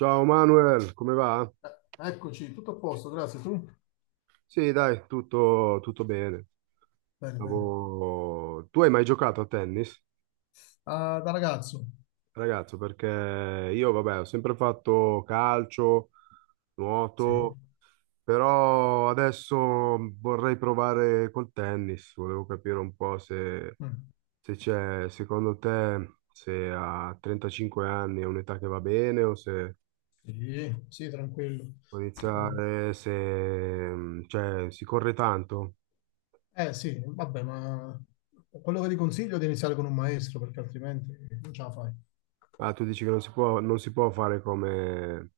Ciao Manuel, come va? Eh, Eccoci, tutto a posto, grazie. Tu? Sì, dai, tutto bene. Bene, bene. Tu hai mai giocato a tennis, Ah, da ragazzo? ragazzo? Perché io, vabbè, ho sempre fatto calcio, Sì. nuoto, però adesso vorrei provare col tennis. Volevo capire un po' se, Mm. se c'è, secondo te, se a 35 anni è un'età che va bene o se Sì, sì, tranquillo. può Eh, iniziare, se, cioè, si corre tanto. Sì, vabbè, ma quello che ti consiglio è di iniziare con un maestro, perché altrimenti non ce la fai. Ah, tu dici che non si può fare come,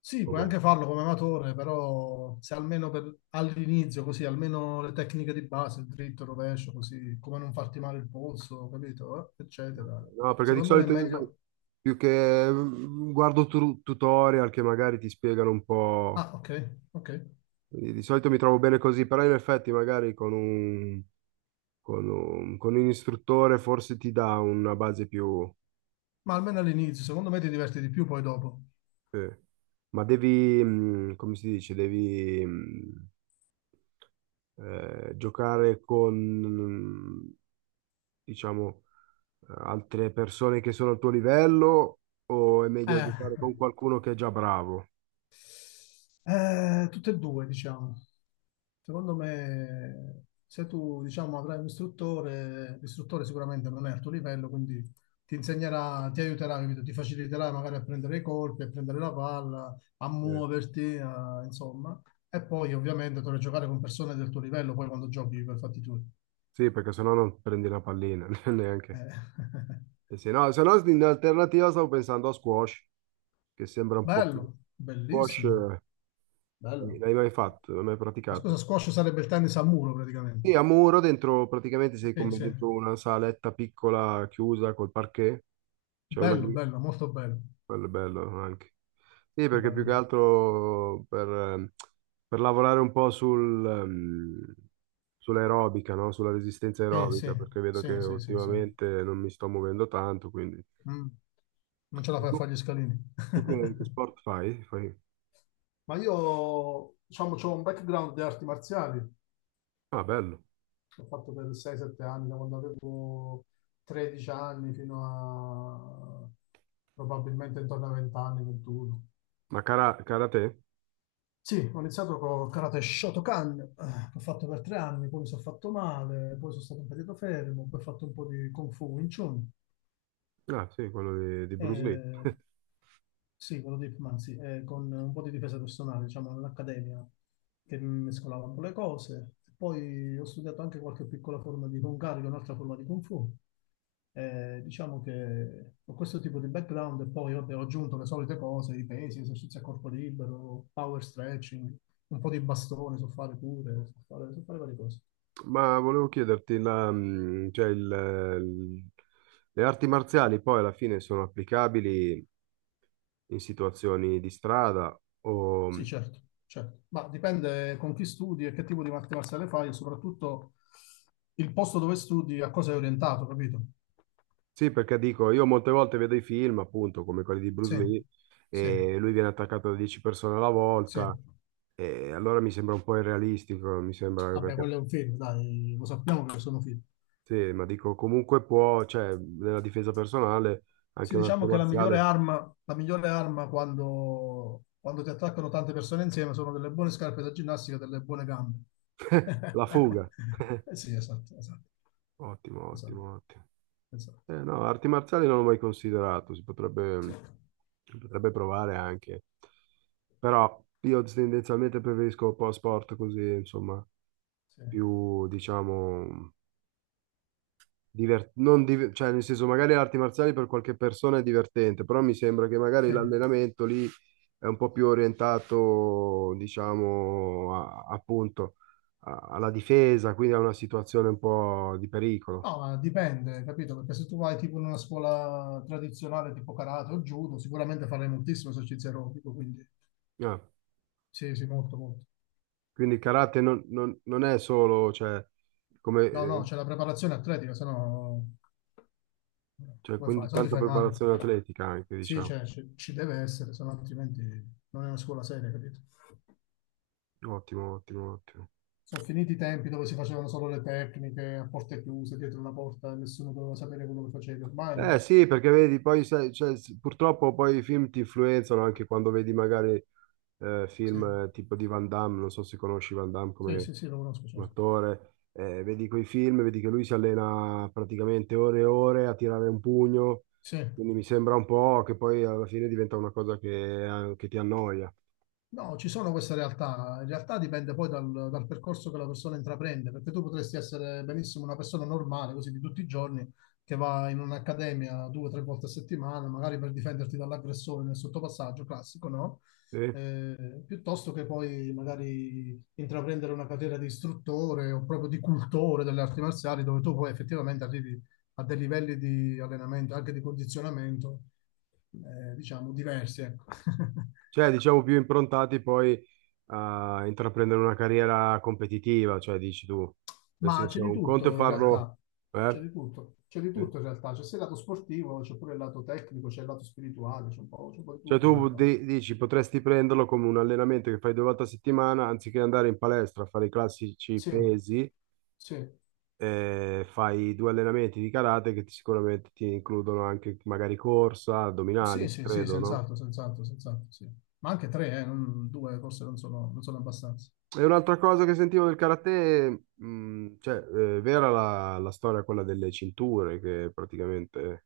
Sì, puoi come- anche farlo come amatore, però se almeno all'inizio, così, almeno le tecniche di base, il dritto, il rovescio, così, come non farti male il polso, capito? Eccetera. No, perché di Secondo me è solito io sai, meglio... più che guardo tutorial che magari ti spiegano un po'. Ah, ok, ok. Di solito mi trovo bene così, però in effetti magari con un istruttore forse ti dà una base più. Ma almeno all'inizio, secondo me ti diverti di più poi dopo. Eh. Ma devi, come si dice, devi giocare con, diciamo altre persone che sono al tuo livello o è meglio Eh, giocare con qualcuno che è già bravo? Tutte e due, diciamo. Secondo me, se tu, diciamo, avrai un istruttore, l'istruttore sicuramente non è al tuo livello, quindi ti insegnerà, ti aiuterà, capito? Ti faciliterà magari a prendere i colpi, a prendere la palla, a Eh, muoverti, insomma. E poi ovviamente dovrai giocare con persone del tuo livello, poi quando giochi per fatti tuoi. sì, perché sennò non prendi la pallina neanche. Eh. E se no, in alternativa stavo pensando a squash, che sembra un po' più. Bello, Squash, bellissimo, bello. l'hai mai fatto? L'hai mai La scusa, praticato? squash sarebbe il tennis a muro Sì, praticamente. a muro, dentro, praticamente sei Sì, come sì. dentro una saletta piccola chiusa col parquet, c'è una. Bello, bello, molto bello. Quello è bello anche. Sì, perché più che Bello. altro per lavorare un po' sul, sull'aerobica, no? Sulla resistenza Sì, aerobica, sì, perché vedo che sì, sì, sì, sì. ultimamente non mi sto muovendo tanto, quindi. Mm. Non ce la E fai a tu, fare gli scalini. tu che sport fai? Ma io, diciamo, ho un background di arti marziali, l'ho Ah, bello. fatto per 6-7 anni, da quando avevo 13 anni fino a probabilmente intorno ai 20 anni, 21. Ma karate? Sì, ho iniziato con karate Shotokan, che ho fatto per tre anni, poi mi sono fatto male, poi sono stato un periodo fermo, poi ho fatto un po' di Kung Fu Wing Chun. Ah, sì, quello di Bruce Lee. Eh, Sì, quello di Manzi, con un po' di difesa personale, diciamo, all'accademia, che mescolava un po' le cose. Poi ho studiato anche qualche piccola forma di Kung Karate, un'altra forma di Kung Fu. Diciamo che ho questo tipo di background e poi vabbè, ho aggiunto le solite cose, i pesi, esercizi a corpo libero, power stretching, un po' di bastone, so fare pure, so fare varie cose. Ma volevo chiederti, la, cioè il, le arti marziali poi alla fine sono applicabili in situazioni di strada o. Sì, certo, certo. Ma dipende con chi studi e che tipo di arti marziale fai e soprattutto il posto dove studi a cosa è orientato, capito? Sì, perché dico, io molte volte vedo i film, appunto, come quelli di Sì, Bruce Lee, sì, e lui viene attaccato da 10 persone alla sì. volta, e allora mi sembra un po' irrealistico, mi sembra Vabbè, perché, quello è un film, dai, lo sappiamo che sono film. sì, ma dico, comunque può, cioè, nella difesa personale, Sì, anche un'arte diciamo che marziale. La migliore arma quando, quando ti attaccano tante persone insieme sono delle buone scarpe da ginnastica e delle buone gambe. La fuga. Eh sì, esatto, esatto, Ottimo, esatto, ottimo, ottimo. esatto. No, arti marziali non l'ho mai considerato, si potrebbe provare anche, però io tendenzialmente preferisco un po' sport così, insomma. Sì, Più, diciamo, diver- non div- cioè nel senso magari le arti marziali per qualche persona è divertente, però mi sembra che magari sì. l'allenamento lì è un po' più orientato, diciamo, appunto alla difesa, quindi a una situazione un po' di pericolo. No, ma dipende, capito? Perché se tu vai tipo in una scuola tradizionale tipo karate o judo, sicuramente farai moltissimo esercizio aerobico, quindi Ah, sì, sì, molto, molto. quindi il karate non è solo, cioè, come, No, no, c'è la preparazione atletica, se no cioè, come quindi fai? Se no ti tanta fai male. preparazione atletica anche, Sì, diciamo. cioè, ci, ci deve essere, se no altrimenti non è una scuola seria, capito? Ottimo, ottimo, ottimo. Sono finiti i tempi dove si facevano solo le tecniche a porte chiuse, dietro una porta, e nessuno doveva sapere quello che facevi. Eh Ormai, sì, perché vedi, poi sai, cioè, purtroppo poi i film ti influenzano anche quando vedi magari sì, film tipo di Van Damme, non so se conosci Van Damme sì, come, sì, sì, lo conosco, come certo. attore, vedi quei film, vedi che lui si allena praticamente ore e ore a tirare un pugno, Sì. quindi mi sembra un po' che poi alla fine diventa una cosa che ti annoia. No, ci sono queste realtà. In realtà dipende poi dal, dal percorso che la persona intraprende, perché tu potresti essere benissimo una persona normale, così di tutti i giorni, che va in un'accademia due o tre volte a settimana, magari per difenderti dall'aggressore nel sottopassaggio classico, no? Sì? Piuttosto che poi magari intraprendere una carriera di istruttore o proprio di cultore delle arti marziali, dove tu poi effettivamente arrivi a dei livelli di allenamento, anche di condizionamento, diciamo, diversi, ecco. Cioè, diciamo più improntati poi a intraprendere una carriera competitiva, cioè dici tu, nel Ma c'è senso di un conto è tutto in farlo. realtà, Eh? C'è di Sì. tutto in realtà, c'è sia il lato sportivo, c'è pure il lato tecnico, c'è il lato spirituale, c'è un po' di Cioè tutto in tu realtà. Dici potresti prenderlo come un allenamento che fai due volte a settimana, anziché andare in palestra a fare i classici Sì, pesi, sì, fai due allenamenti di karate che sicuramente ti includono anche magari corsa, sì, addominali, sì, sì, credo, no? senz'altro, senz'altro, senz'altro, sì. Ma anche tre, due forse non sono, non sono abbastanza. E un'altra cosa che sentivo del karate, cioè, vera la storia quella delle cinture, che praticamente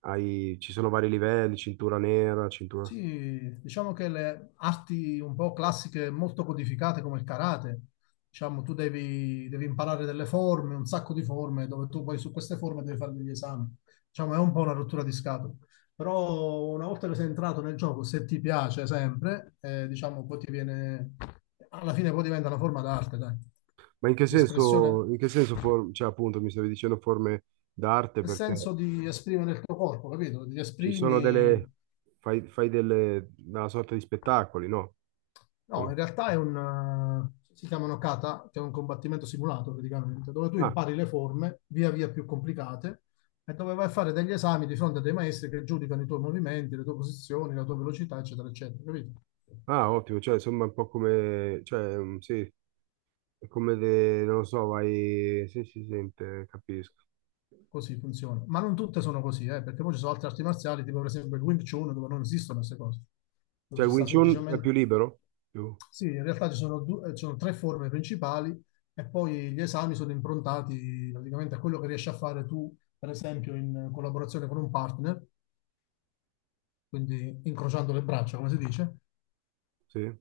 hai, ci sono vari livelli, cintura nera, cintura. Sì, diciamo che le arti un po' classiche molto codificate come il karate, diciamo tu devi, devi imparare delle forme, un sacco di forme, dove tu poi su queste forme devi fare degli esami. Diciamo è un po' una rottura di scatole. Però una volta che sei entrato nel gioco, se ti piace sempre, diciamo poi ti viene, alla fine poi diventa una forma d'arte, dai, Ma in che di senso, espressione, in che senso cioè appunto mi stavi dicendo forme d'arte nel perché. senso di esprimere il tuo corpo, capito? Ti Ci sono esprimi delle. Fai delle una sorta di spettacoli, no? No, Come- in realtà è un, si chiamano kata, che è un combattimento simulato praticamente, dove tu Ah, impari le forme via via più complicate e dove vai a fare degli esami di fronte a dei maestri che giudicano i tuoi movimenti, le tue posizioni, la tua velocità, eccetera, eccetera, capito? ah, ottimo, cioè insomma un po' come. Cioè, sì, è come de. Non lo so, vai. Sì, si sente, capisco. Così funziona. Ma non tutte sono così, perché poi ci sono altre arti marziali, tipo per esempio il Wing Chun, dove non esistono queste cose, dove Cioè ci il Wing sta Chun è più semplicemente libero? Più. Sì, in realtà ci sono, ci sono tre forme principali e poi gli esami sono improntati praticamente a quello che riesci a fare tu, per esempio, in collaborazione con un partner, quindi incrociando le braccia, come si dice, Sì.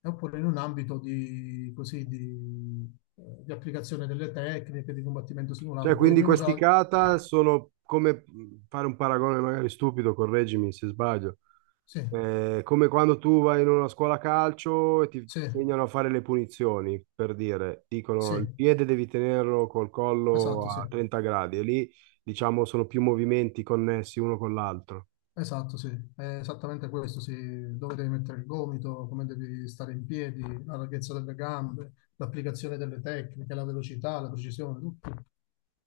e oppure in un ambito di, così, di applicazione delle tecniche di combattimento Cioè, simulato. Poi quindi ognuno questi ha... kata sono come fare un paragone magari stupido, correggimi se sbaglio. Sì, Come quando tu vai in una scuola calcio e ti sì, insegnano a fare le punizioni, per dire, dicono sì, il piede devi tenerlo col collo esatto, sì. a 30 gradi e lì, diciamo, sono più movimenti connessi uno con l'altro. Esatto, sì, è esattamente questo, sì, dove devi mettere il gomito, come devi stare in piedi, la larghezza delle gambe, l'applicazione delle tecniche, la velocità, la precisione, tutto.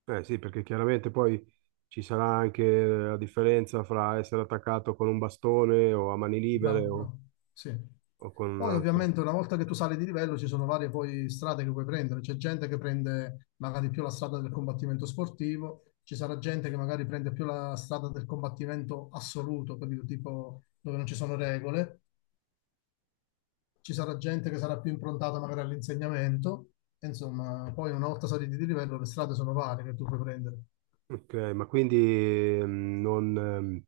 Eh sì, perché chiaramente poi ci sarà anche la differenza fra essere attaccato con un bastone o a mani Bravo, libere o, bravo. Sì. o con un Poi altro. ovviamente una volta che tu sali di livello ci sono varie poi strade che puoi prendere, c'è gente che prende magari più la strada del combattimento sportivo, ci sarà gente che magari prende più la strada del combattimento assoluto, capito? Tipo dove non ci sono regole, ci sarà gente che sarà più improntata magari all'insegnamento, e insomma, poi una volta saliti di livello le strade sono varie che tu puoi prendere. Ok, ma quindi non,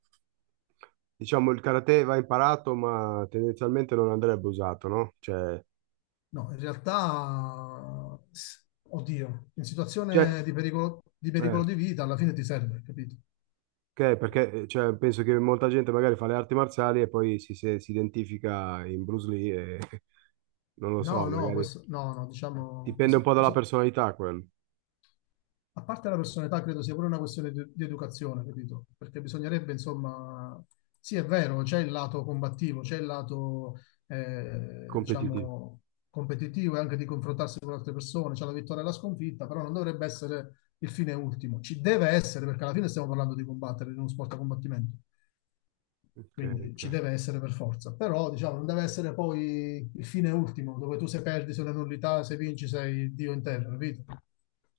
diciamo il karate va imparato, ma tendenzialmente non andrebbe usato, no? Cioè, No, in realtà, oddio, in cioè, situazione di pericolo di, eh, pericolo di vita alla fine ti serve, capito? ok, perché cioè, penso che molta gente magari fa le arti marziali e poi si, se- si identifica in Bruce Lee e non lo so, No, no, magari questo, no, no, diciamo, dipende un questo, po' dalla so, personalità quel a parte la personalità, credo sia pure una questione di educazione, capito? Perché bisognerebbe, insomma, sì, è vero, c'è il lato combattivo, c'è il lato, competitivo. diciamo, competitivo e anche di confrontarsi con altre persone, c'è la vittoria e la sconfitta, però non dovrebbe essere il fine ultimo. Ci deve essere, perché alla fine stiamo parlando di combattere in uno sport a combattimento, Ok, quindi ci ok. deve essere per forza, però, diciamo, non deve essere poi il fine ultimo, dove tu se perdi, se una nullità, se vinci, sei Dio in terra, capito?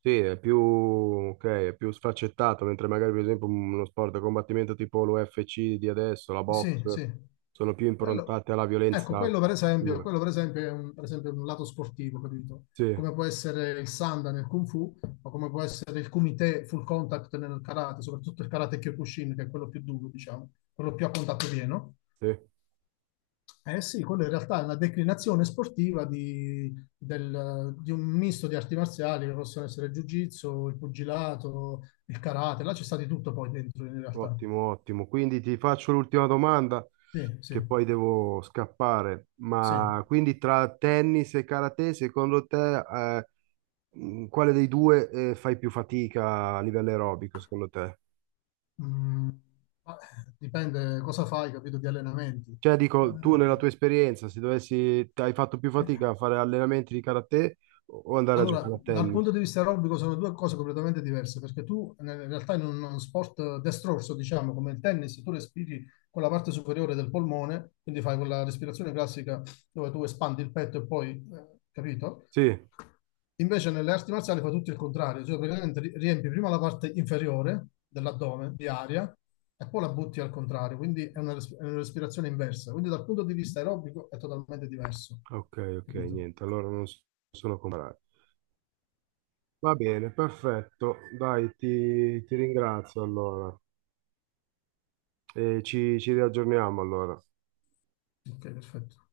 Sì, è più, ok, è più sfaccettato, mentre magari per esempio uno sport da combattimento tipo l'UFC di adesso, la Sì, box, sì. sono più Quello, improntate alla ecco, violenza pura. quello per esempio è un, per esempio un lato sportivo, capito? Sì, Come può essere il Sanda nel Kung Fu, o come può essere il Kumite Full Contact nel Karate, soprattutto il Karate Kyokushin, che è quello più duro, diciamo, quello più a contatto pieno. sì, Eh sì, quello in realtà è una declinazione sportiva di, di un misto di arti marziali che possono essere il Jiu-Jitsu, il pugilato, il Karate, là c'è stato di tutto poi dentro in realtà. ottimo, ottimo. Quindi ti faccio l'ultima domanda, Sì, sì, che poi devo scappare. sì. Ma quindi tra tennis e karate, secondo te, quale dei due, fai più fatica a livello aerobico, secondo te? Mm, ma, dipende cosa fai, capito, di allenamenti. Cioè, dico, tu nella tua esperienza, se dovessi, hai fatto più Eh, fatica a fare allenamenti di karate o andare a Allora, giocare a dal punto tennis? di vista aerobico sono due cose completamente diverse, perché tu in realtà in uno sport destrorso, diciamo, come il tennis, tu respiri con la parte superiore del polmone, quindi fai quella respirazione classica dove tu espandi il petto e poi, capito? Sì, Invece nelle arti marziali fa tutto il contrario, cioè praticamente riempi prima la parte inferiore dell'addome di aria e poi la butti al contrario, quindi è una, è una respirazione inversa. Quindi dal punto di vista aerobico è totalmente diverso, ok, ok, capito? niente, allora non sono comparati. Va bene, perfetto, dai, ti ringrazio allora e ci riaggiorniamo allora. Ok, perfetto.